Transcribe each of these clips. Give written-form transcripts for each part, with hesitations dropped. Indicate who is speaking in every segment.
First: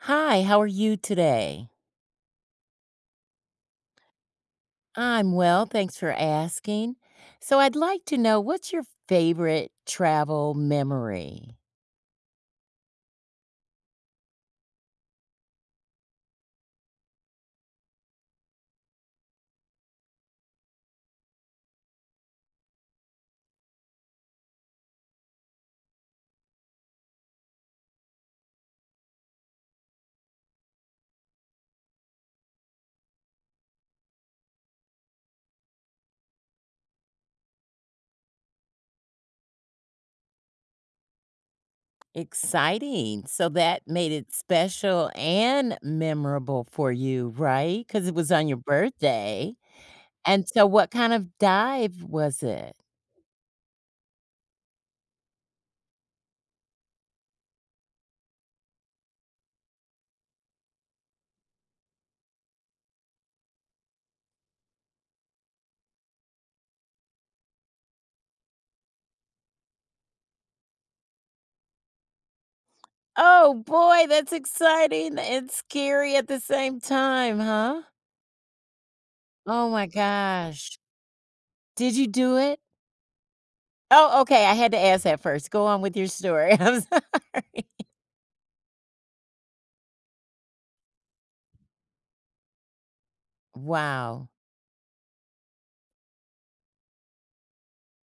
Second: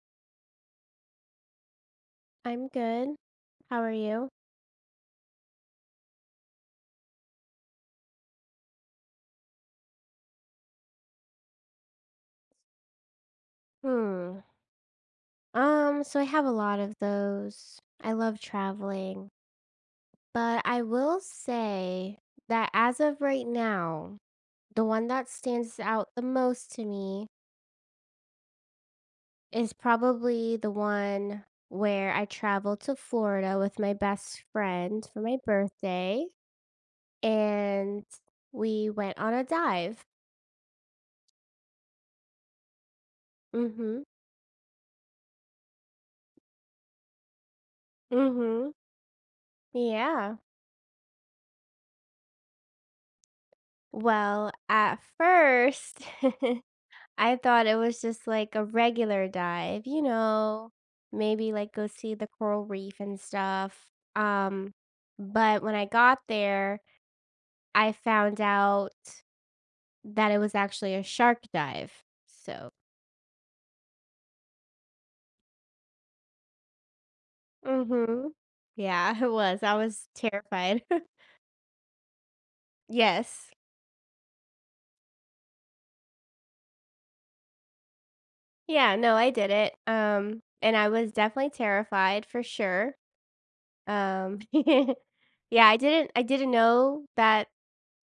Speaker 1: Hi, how are you today?
Speaker 2: I'm good. How are you?
Speaker 1: I'm well, thanks for asking. So, I'd like to know what's your favorite travel memory?
Speaker 2: Hmm. So I have a lot of those. I love traveling, but I will say that as of right now, the one that stands out the most to me is probably the one where I traveled to Florida with my best friend for my birthday and we went on a dive.
Speaker 1: Exciting. So, that
Speaker 2: Mhm.
Speaker 1: made it special and memorable for you, right? Because it was on your
Speaker 2: Mhm.
Speaker 1: birthday.
Speaker 2: Yeah.
Speaker 1: And so, what kind of dive was it?
Speaker 2: Well, at first I thought it was just like a regular dive, maybe like go see the coral reef and stuff. Um, but when I got there, I found out that it was actually a shark dive. So,
Speaker 1: Oh, boy, that's exciting and scary at the same time, huh?
Speaker 2: mm-hmm. Yeah, it was.
Speaker 1: Oh
Speaker 2: I
Speaker 1: my
Speaker 2: was
Speaker 1: gosh.
Speaker 2: terrified.
Speaker 1: Did you do it?
Speaker 2: Yes.
Speaker 1: Oh, okay, I had to ask that first. Go on with your story. I'm sorry.
Speaker 2: Yeah, no, I did it. And I was definitely terrified for sure.
Speaker 1: Wow.
Speaker 2: Yeah, I didn't know that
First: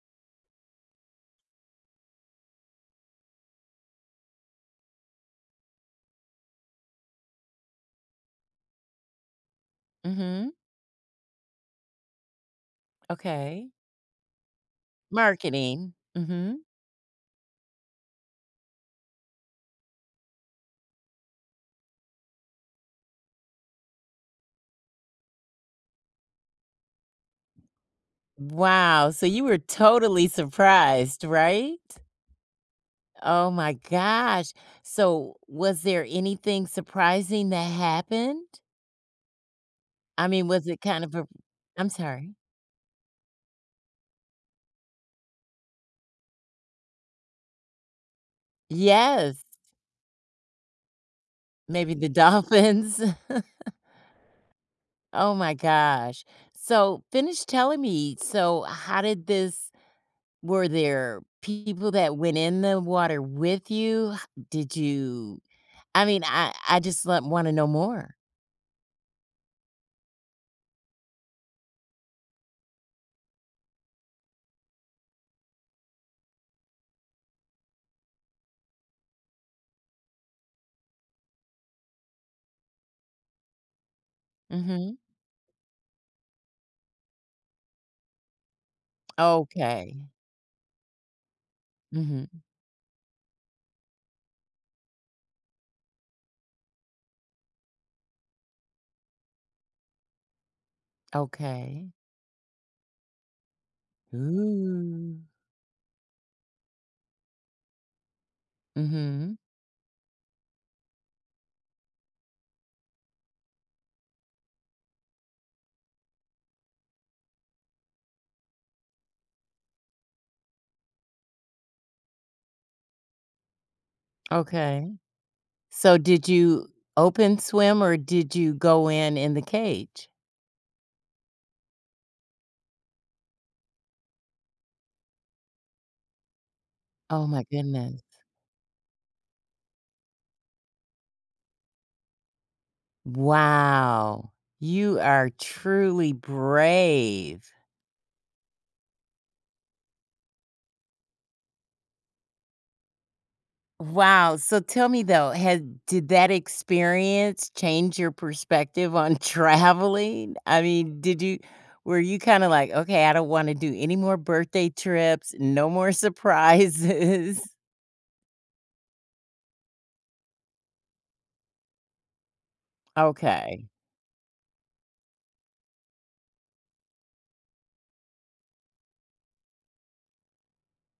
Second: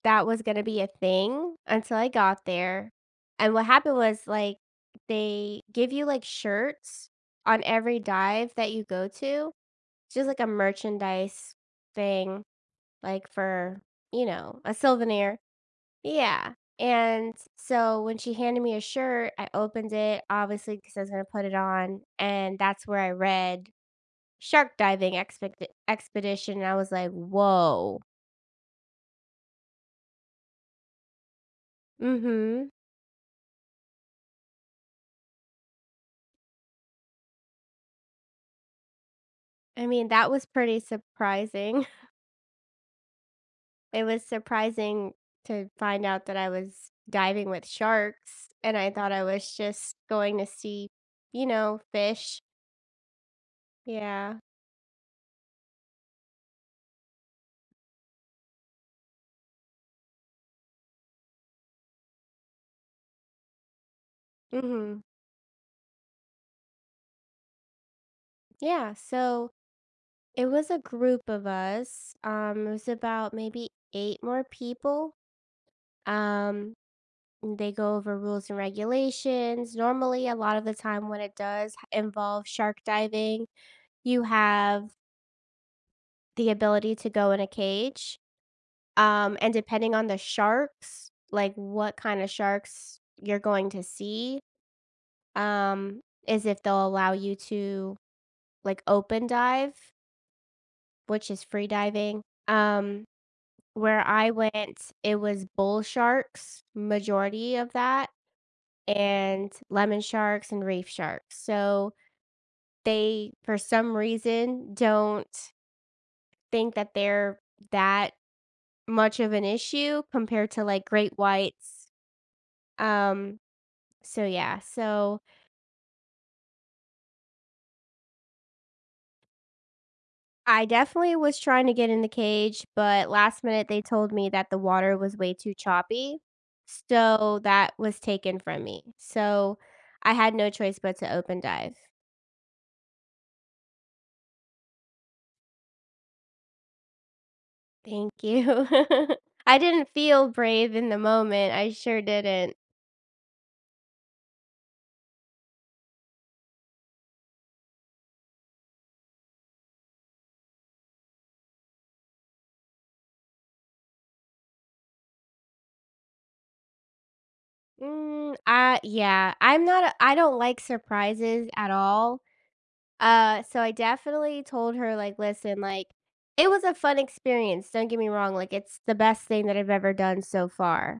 Speaker 2: that was gonna be a thing until I got there, and what happened was, like, they give you, like, shirts on every dive that you go to. It's just like a
Speaker 1: Mhm.
Speaker 2: merchandise thing, like,
Speaker 1: Okay.
Speaker 2: for, you know, a souvenir.
Speaker 1: Marketing.
Speaker 2: Yeah,
Speaker 1: Mhm.
Speaker 2: and so when she handed me a shirt, I opened it, obviously because I was gonna put it on, and that's where I read shark diving expect expedition, and I was like, "Whoa."
Speaker 1: Wow, so you were totally surprised, right?
Speaker 2: Mhm.
Speaker 1: Oh my gosh. So was there anything surprising that happened?
Speaker 2: I mean,
Speaker 1: I
Speaker 2: that was
Speaker 1: mean, was
Speaker 2: pretty
Speaker 1: it kind of a
Speaker 2: surprising.
Speaker 1: I'm sorry.
Speaker 2: It was surprising to find out that I was diving with sharks, and I thought I
Speaker 1: Yes,
Speaker 2: was just going to see, you know,
Speaker 1: maybe the
Speaker 2: fish.
Speaker 1: dolphins.
Speaker 2: Yeah.
Speaker 1: Oh my gosh. So finish telling me. So how did this were there people that went in the water with you? Did
Speaker 2: Mhm.
Speaker 1: you I mean, I just want to know more.
Speaker 2: Yeah, so it was a group of us. It was about maybe 8 more people. Um, they go over rules and regulations. Normally, a lot of the time when it does involve shark diving, you have
Speaker 1: Mhm.
Speaker 2: the ability to go in a cage. And depending
Speaker 1: Okay.
Speaker 2: on the sharks, like what kind of
Speaker 1: Mhm.
Speaker 2: sharks you're going to see, um, is if they'll allow you to like open dive, which is free
Speaker 1: Okay.
Speaker 2: diving. Um, where I went, it
Speaker 1: Ooh.
Speaker 2: was bull sharks, majority of that,
Speaker 1: Mhm.
Speaker 2: and lemon sharks and reef sharks. So they, for some reason, don't think that they're that much of an issue compared to like great whites. um So yeah,
Speaker 1: Okay.
Speaker 2: so
Speaker 1: So did you open swim or did you go in the cage?
Speaker 2: I definitely was trying to get in the cage, but last minute they told me that the water was way too choppy.
Speaker 1: Oh
Speaker 2: So
Speaker 1: my
Speaker 2: that was
Speaker 1: goodness.
Speaker 2: taken from me. So I had no choice but to open dive.
Speaker 1: Wow. You are truly brave.
Speaker 2: Thank you. I didn't feel brave in the moment. I sure didn't.
Speaker 1: Wow. So tell me though, had did that experience change your perspective on traveling? I mean, did you were you kind of like, okay, I don't want to do any more birthday trips, no more surprises?
Speaker 2: I yeah, I'm not a, I don't like surprises at all. So
Speaker 1: Okay.
Speaker 2: I definitely told her, like, "Listen, like, it was a fun experience, don't get me wrong, like, it's the best thing that I've ever done so far."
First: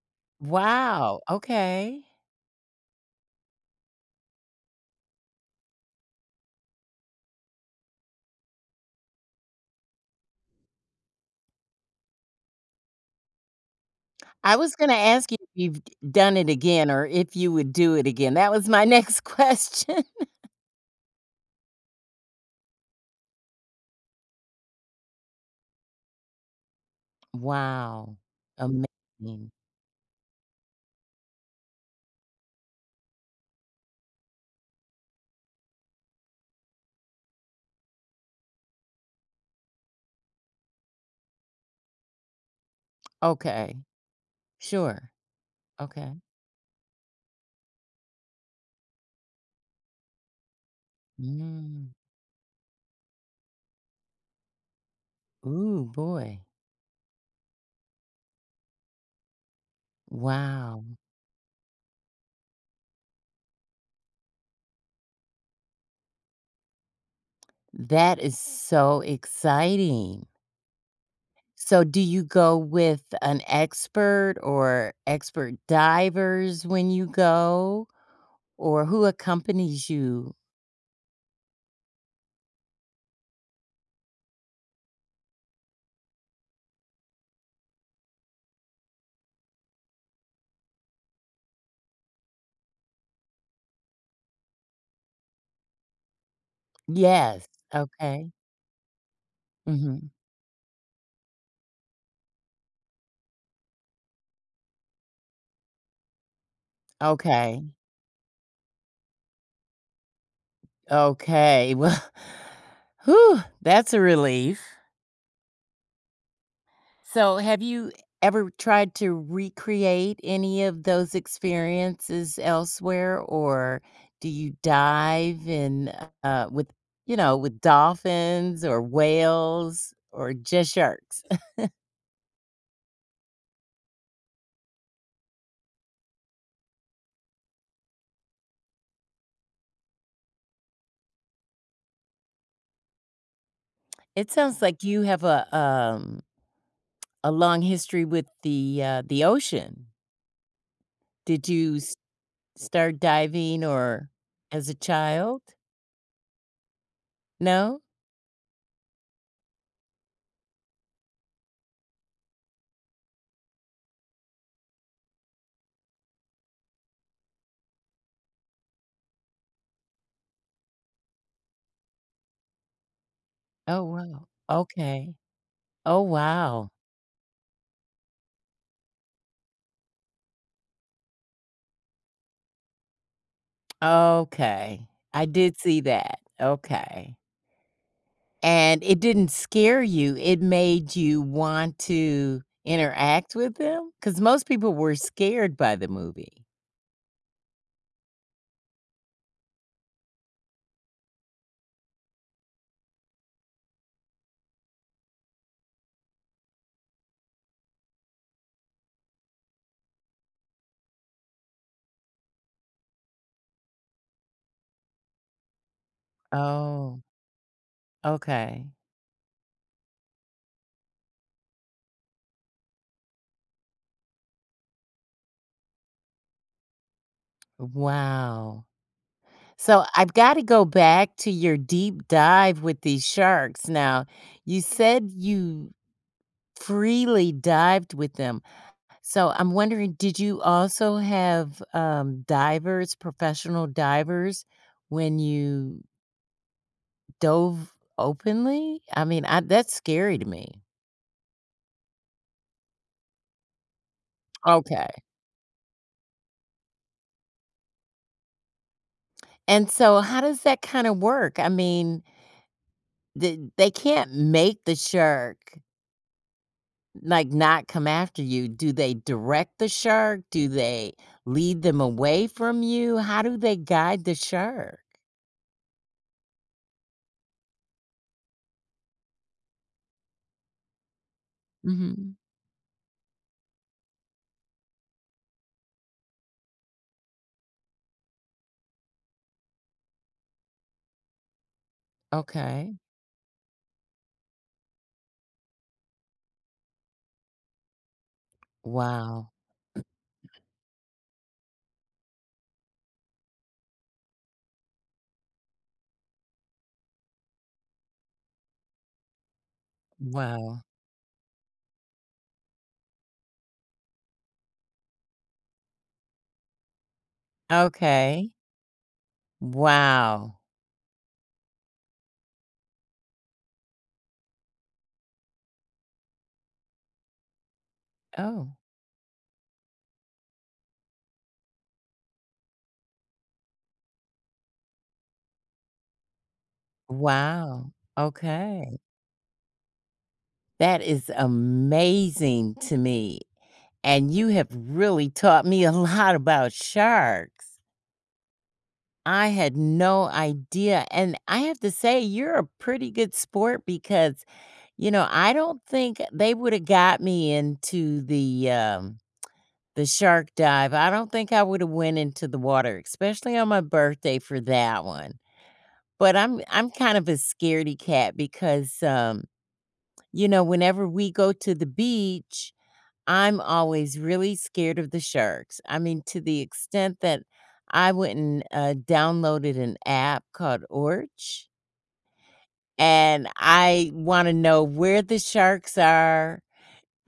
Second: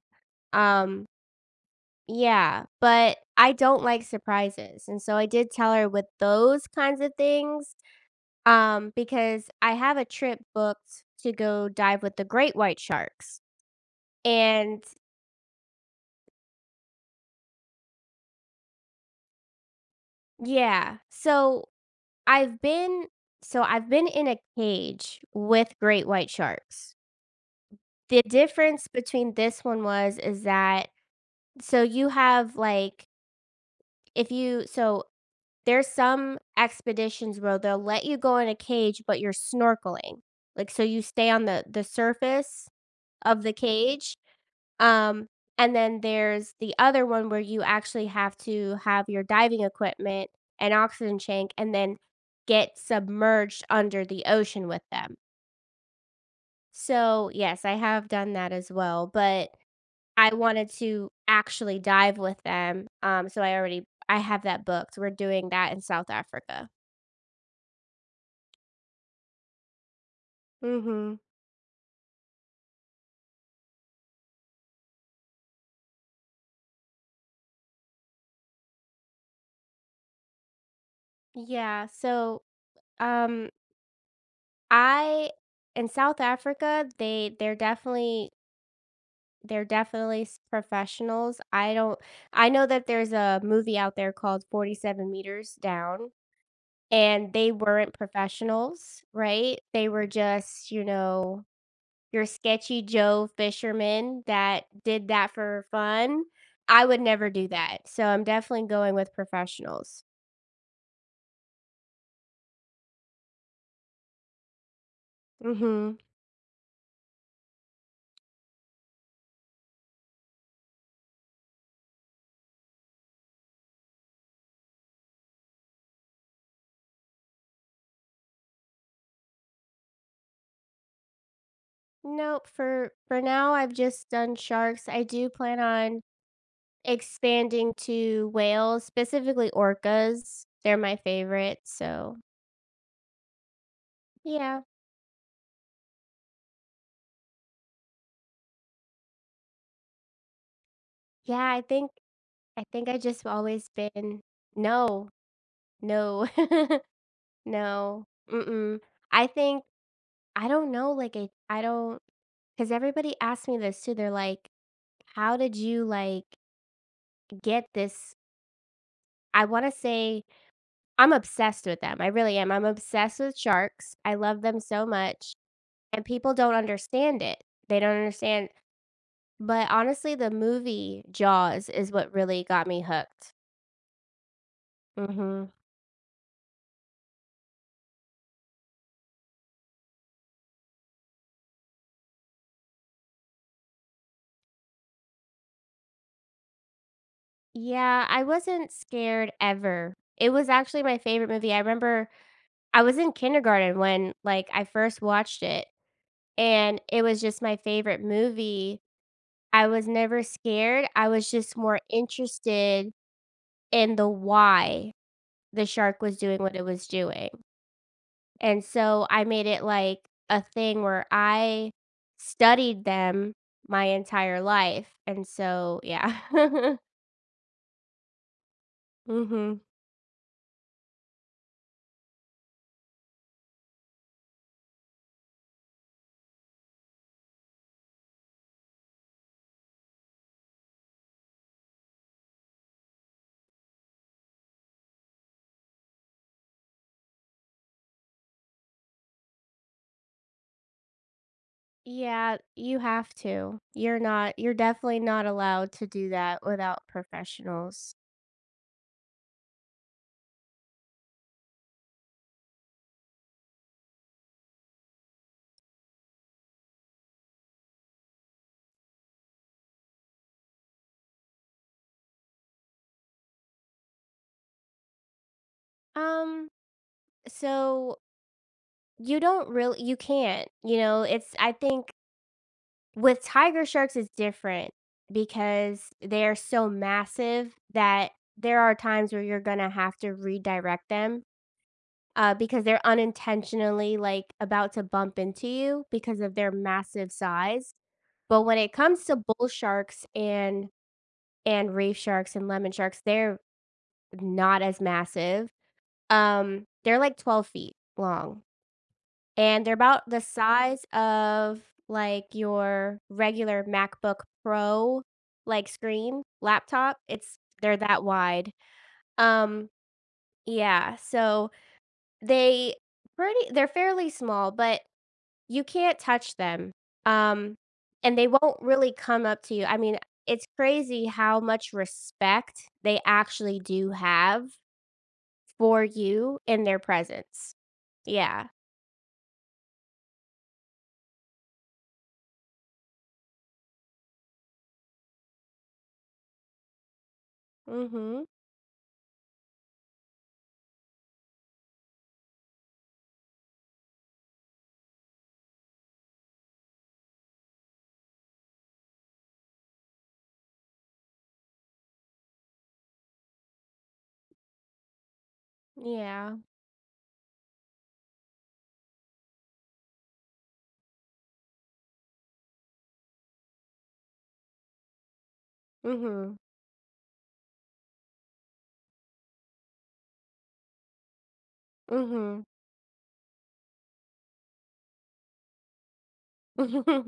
Speaker 2: Um,
Speaker 1: Wow, okay.
Speaker 2: yeah, but I don't like surprises, and so I did tell her with those kinds of things, because I have a trip booked to go dive with the great white sharks,
Speaker 1: I was
Speaker 2: and
Speaker 1: gonna ask you if you've d done it again or if you would do it again. That was my next question.
Speaker 2: yeah, so I've been I've been in a cage with great white sharks.
Speaker 1: Wow,
Speaker 2: The difference between
Speaker 1: amazing.
Speaker 2: this one was is that so you have, like, if you so there's some expeditions where they'll let you go in a cage, but you're snorkeling. Like, so you stay on the surface of the
Speaker 1: Okay,
Speaker 2: cage,
Speaker 1: sure,
Speaker 2: um, and then
Speaker 1: okay.
Speaker 2: there's the other one where you actually have to have your diving equipment and oxygen tank and
Speaker 1: Mm.
Speaker 2: then get submerged under the ocean with them.
Speaker 1: Ooh, boy.
Speaker 2: So, yes, I have done that as well, but I wanted
Speaker 1: Wow,
Speaker 2: to actually dive with them, so I have that booked. We're doing that in South Africa.
Speaker 1: that is so exciting.
Speaker 2: Mhm.
Speaker 1: So do you go with an expert or expert divers when you go, or who accompanies you?
Speaker 2: Yeah, so, um, I in South Africa, they're definitely s professionals. I don't I know that there's a movie out there called 47 Meters Down, and
Speaker 1: Yes,
Speaker 2: they weren't
Speaker 1: okay.
Speaker 2: professionals, right? They were
Speaker 1: Mhm.
Speaker 2: just, you know, your sketchy Joe fisherman that did that for fun. I would never do
Speaker 1: Okay,
Speaker 2: that. So I'm definitely going with professionals.
Speaker 1: okay, well, whew, that's a relief.
Speaker 2: Mhm.
Speaker 1: So, have you ever tried to recreate any of those experiences elsewhere, or do you dive in, with, you know, with dolphins or whales or just sharks?
Speaker 2: Nope, for now I've just done sharks. I do plan on expanding to whales, specifically orcas. They're my favorite, so
Speaker 1: It
Speaker 2: yeah.
Speaker 1: sounds like you have a long history with the ocean. Did
Speaker 2: Yeah, I
Speaker 1: you
Speaker 2: think
Speaker 1: s
Speaker 2: I
Speaker 1: start
Speaker 2: just
Speaker 1: diving
Speaker 2: always
Speaker 1: or
Speaker 2: been
Speaker 1: as a
Speaker 2: no,
Speaker 1: child?
Speaker 2: no,
Speaker 1: No?
Speaker 2: no, mm-mm. I think I don't know, like I don't. 'Cause everybody asks me this too, they're like, "How did you, like, get this?" I wanna say I'm obsessed with them, I really am, I'm obsessed with
Speaker 1: Oh,
Speaker 2: sharks, I
Speaker 1: wow.
Speaker 2: love them so
Speaker 1: Okay.
Speaker 2: much,
Speaker 1: Oh,
Speaker 2: and people don't
Speaker 1: wow.
Speaker 2: understand it, they don't understand, but honestly, the movie Jaws is what really got me hooked.
Speaker 1: Okay. I
Speaker 2: Mhm.
Speaker 1: did see that. Okay. And it didn't scare you, it made you want to interact with them, because most people were scared by the movie.
Speaker 2: Yeah, I wasn't scared ever. It was actually my favorite movie. I remember I was in kindergarten when, like, I first watched it, and it was just my favorite movie. I was never scared, I was just more interested in the why the shark was doing what it was
Speaker 1: Oh,
Speaker 2: doing, and
Speaker 1: okay.
Speaker 2: so I made it like a thing where I studied them my entire life, and so yeah.
Speaker 1: Wow.
Speaker 2: Mhm.
Speaker 1: So, I've gotta go back to your deep dive with these sharks. Now, you said you freely dived with them. So I'm wondering, did you also have divers, professional divers, when you dove openly? I mean, that's scary to me.
Speaker 2: Yeah, you have to. You're
Speaker 1: Okay.
Speaker 2: definitely not allowed to do that without professionals.
Speaker 1: And so, how does that kind of work? I mean, they can't make the shark like not come after you. Do they direct the shark? Do they lead them away from you? How do they guide the shark?
Speaker 2: Um, so you don't really you can't, you know, it's I think
Speaker 1: Hmm.
Speaker 2: with tiger sharks, it's different because they're so massive that there are times where you're gonna have to redirect them, because
Speaker 1: Okay.
Speaker 2: they're unintentionally like about to bump into you because of their massive size. But when it comes to
Speaker 1: Wow.
Speaker 2: bull sharks and reef sharks and lemon sharks, they're not as massive. They're like 12 feet long, and they're about the
Speaker 1: Wow.
Speaker 2: size of, like, your regular MacBook Pro, like, screen laptop. It's they're that
Speaker 1: Okay.
Speaker 2: wide. Um,
Speaker 1: Wow.
Speaker 2: yeah, so they pretty they're fairly small, but you can't touch them, um, and they
Speaker 1: Oh,
Speaker 2: won't really come up to you. I mean, it's crazy how much respect they actually do have for you in their presence.
Speaker 1: wow.
Speaker 2: Yeah.
Speaker 1: Okay. That is amazing to me, and you have really taught me a lot about sharks.
Speaker 2: Mhm.
Speaker 1: I had no idea, and I have to say you're a pretty good sport because, you know, I don't think they woulda got me into the shark dive. I don't think I woulda went into the water, especially on my birthday for that one, but
Speaker 2: Yeah.
Speaker 1: I'm kind of a scaredy cat because, you know, whenever we go to the beach, I'm always really scared of the sharks. I mean, to
Speaker 2: Mhm.
Speaker 1: the extent that I went and downloaded an app called Orch,
Speaker 2: Mhm.
Speaker 1: and I want to know where the sharks are.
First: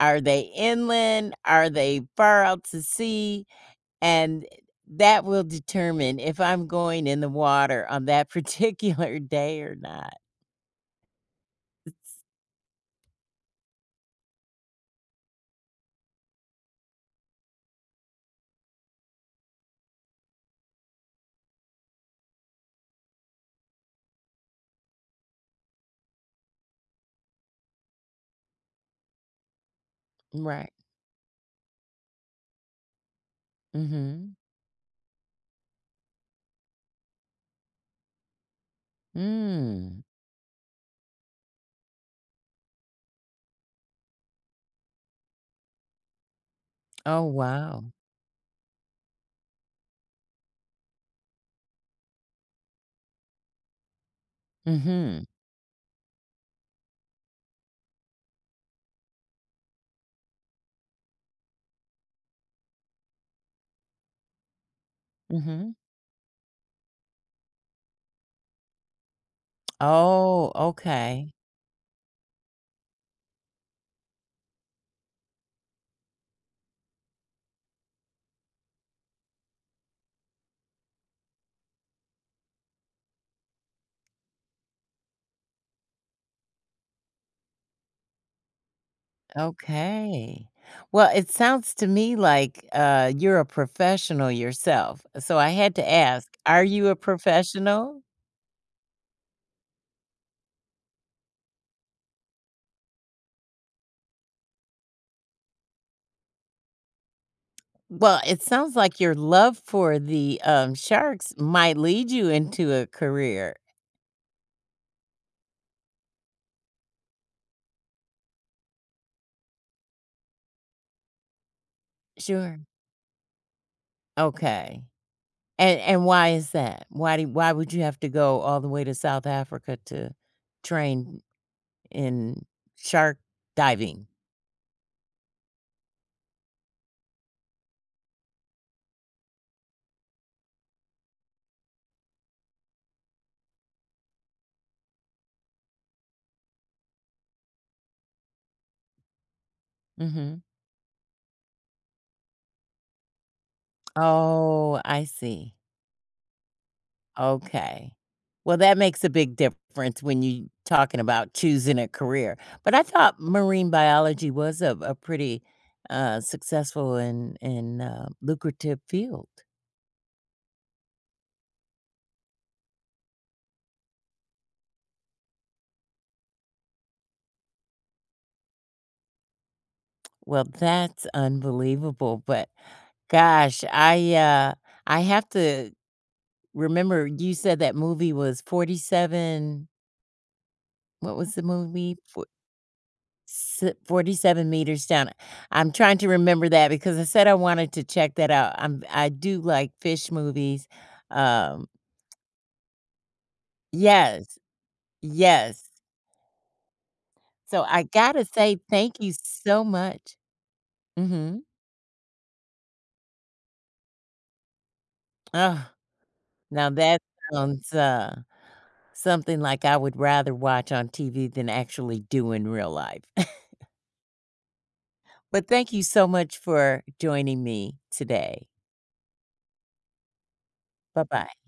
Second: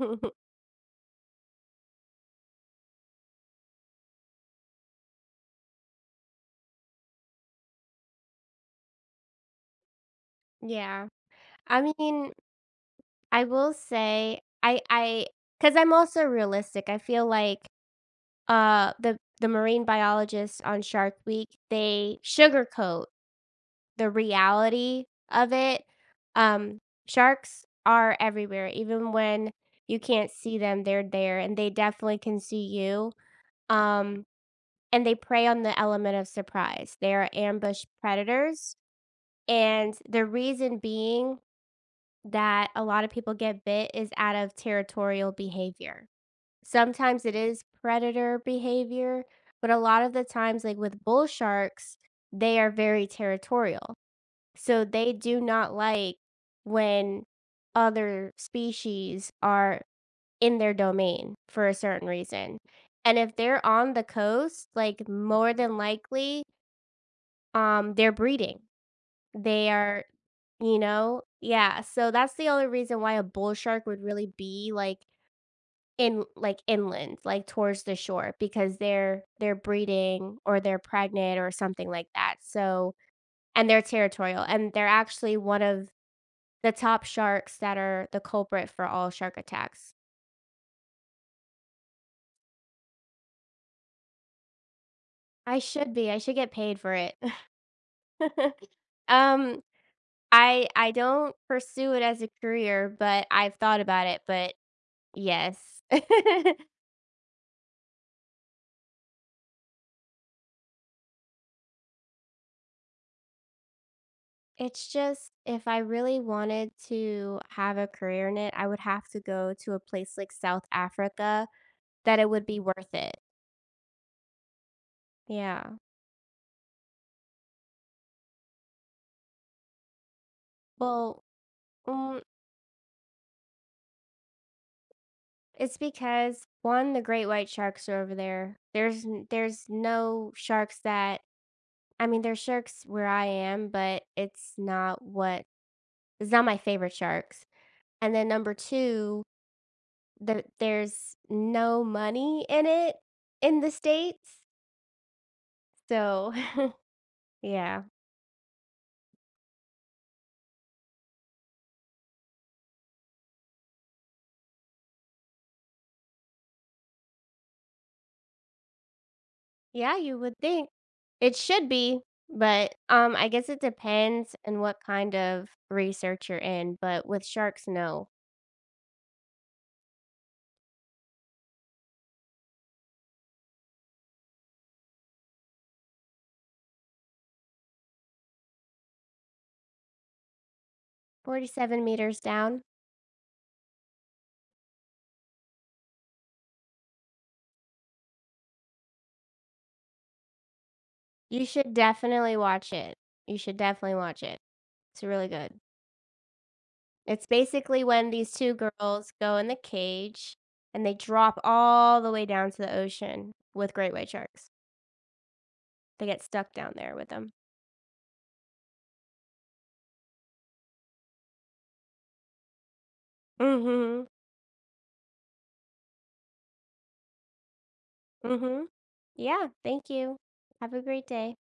Speaker 1: Are they inland? Are they far out to sea? And that will determine if I'm going in the water on that particular day or not.
Speaker 2: Yeah. I mean, I will say because I 'cause I'm also realistic. I feel like the marine biologists on Shark Week, they sugarcoat the reality of it. Um Sharks are everywhere. Even when you can't see
Speaker 1: Right.
Speaker 2: them, they're there and they definitely can see you. Um
Speaker 1: Mm-hmm.
Speaker 2: and they prey on the element of surprise. They are ambush predators. And
Speaker 1: Mm.
Speaker 2: the reason being that a lot of people get bit is out of territorial behavior. Sometimes
Speaker 1: Oh,
Speaker 2: it is
Speaker 1: wow.
Speaker 2: predator behavior, but a lot of the times, like with bull sharks, they are very territorial. So they
Speaker 1: Mm-hmm.
Speaker 2: do not like when other species are in their domain for a certain reason. And if they're on the coast, like more
Speaker 1: Mhm.
Speaker 2: than likely, they're breeding. They are
Speaker 1: Oh,
Speaker 2: you know?
Speaker 1: okay,
Speaker 2: Yeah, so that's the only reason why a bull shark would really be, like, in like, inland, like, towards the shore because they're breeding or they're pregnant or something like that, so and they're territorial, and they're actually one of the top sharks that are the culprit for all shark attacks.
Speaker 1: okay. Well, it sounds to me like, you're a professional yourself, so I
Speaker 2: I
Speaker 1: had to
Speaker 2: should be, I
Speaker 1: ask,
Speaker 2: should get
Speaker 1: are
Speaker 2: paid
Speaker 1: you
Speaker 2: for
Speaker 1: a
Speaker 2: it.
Speaker 1: professional?
Speaker 2: Um, I don't pursue it as a career, but I've thought about it, but yes.
Speaker 1: Well, it sounds like your love for the, sharks might lead you into a career.
Speaker 2: It's just if I really wanted to have a career in it, I would have to go to a place like South Africa that it would be
Speaker 1: Sure.
Speaker 2: worth it.
Speaker 1: Okay.
Speaker 2: Yeah.
Speaker 1: And why is that? Why would you have to go all the way to South Africa to train
Speaker 2: Well, mm,
Speaker 1: in shark diving?
Speaker 2: it's because one, the great white sharks are over there. There's no sharks that I mean, there's sharks where I am, but it's not my favorite sharks. And then number two,
Speaker 1: Mhm.
Speaker 2: there's no money in it in the states.
Speaker 1: Oh, I see.
Speaker 2: So, yeah.
Speaker 1: Okay. Well, that makes a big difference when you talking about choosing a career. But I thought marine biology was a pretty, successful and, lucrative field.
Speaker 2: Yeah, you would think. It should be, but I guess it depends on what kind of research you're in, but with sharks, no.
Speaker 1: Well, that's unbelievable, but gosh, I have to remember you said that movie was 47, what was the
Speaker 2: 47
Speaker 1: movie?
Speaker 2: meters
Speaker 1: For
Speaker 2: down.
Speaker 1: s 47 Meters Down. I'm trying to remember that because I said I wanted to check that out. I do like fish movies.
Speaker 2: You
Speaker 1: Um,
Speaker 2: should definitely watch it. You should definitely watch it.
Speaker 1: yes,
Speaker 2: It's really good.
Speaker 1: yes.
Speaker 2: It's
Speaker 1: So
Speaker 2: basically
Speaker 1: I
Speaker 2: when
Speaker 1: gotta
Speaker 2: these two
Speaker 1: say thank
Speaker 2: girls
Speaker 1: you
Speaker 2: go in the
Speaker 1: so much.
Speaker 2: cage and they drop
Speaker 1: Mhm.
Speaker 2: all the way down to the ocean with great white sharks.
Speaker 1: Oh,
Speaker 2: They get stuck
Speaker 1: now
Speaker 2: down there
Speaker 1: that
Speaker 2: with them.
Speaker 1: sounds, something like I would rather watch on TV than actually do in real life.
Speaker 2: Mhm.
Speaker 1: But thank you so much for joining me today.
Speaker 2: Mhm. Yeah, thank you. Have a great day.
Speaker 1: Bye-bye.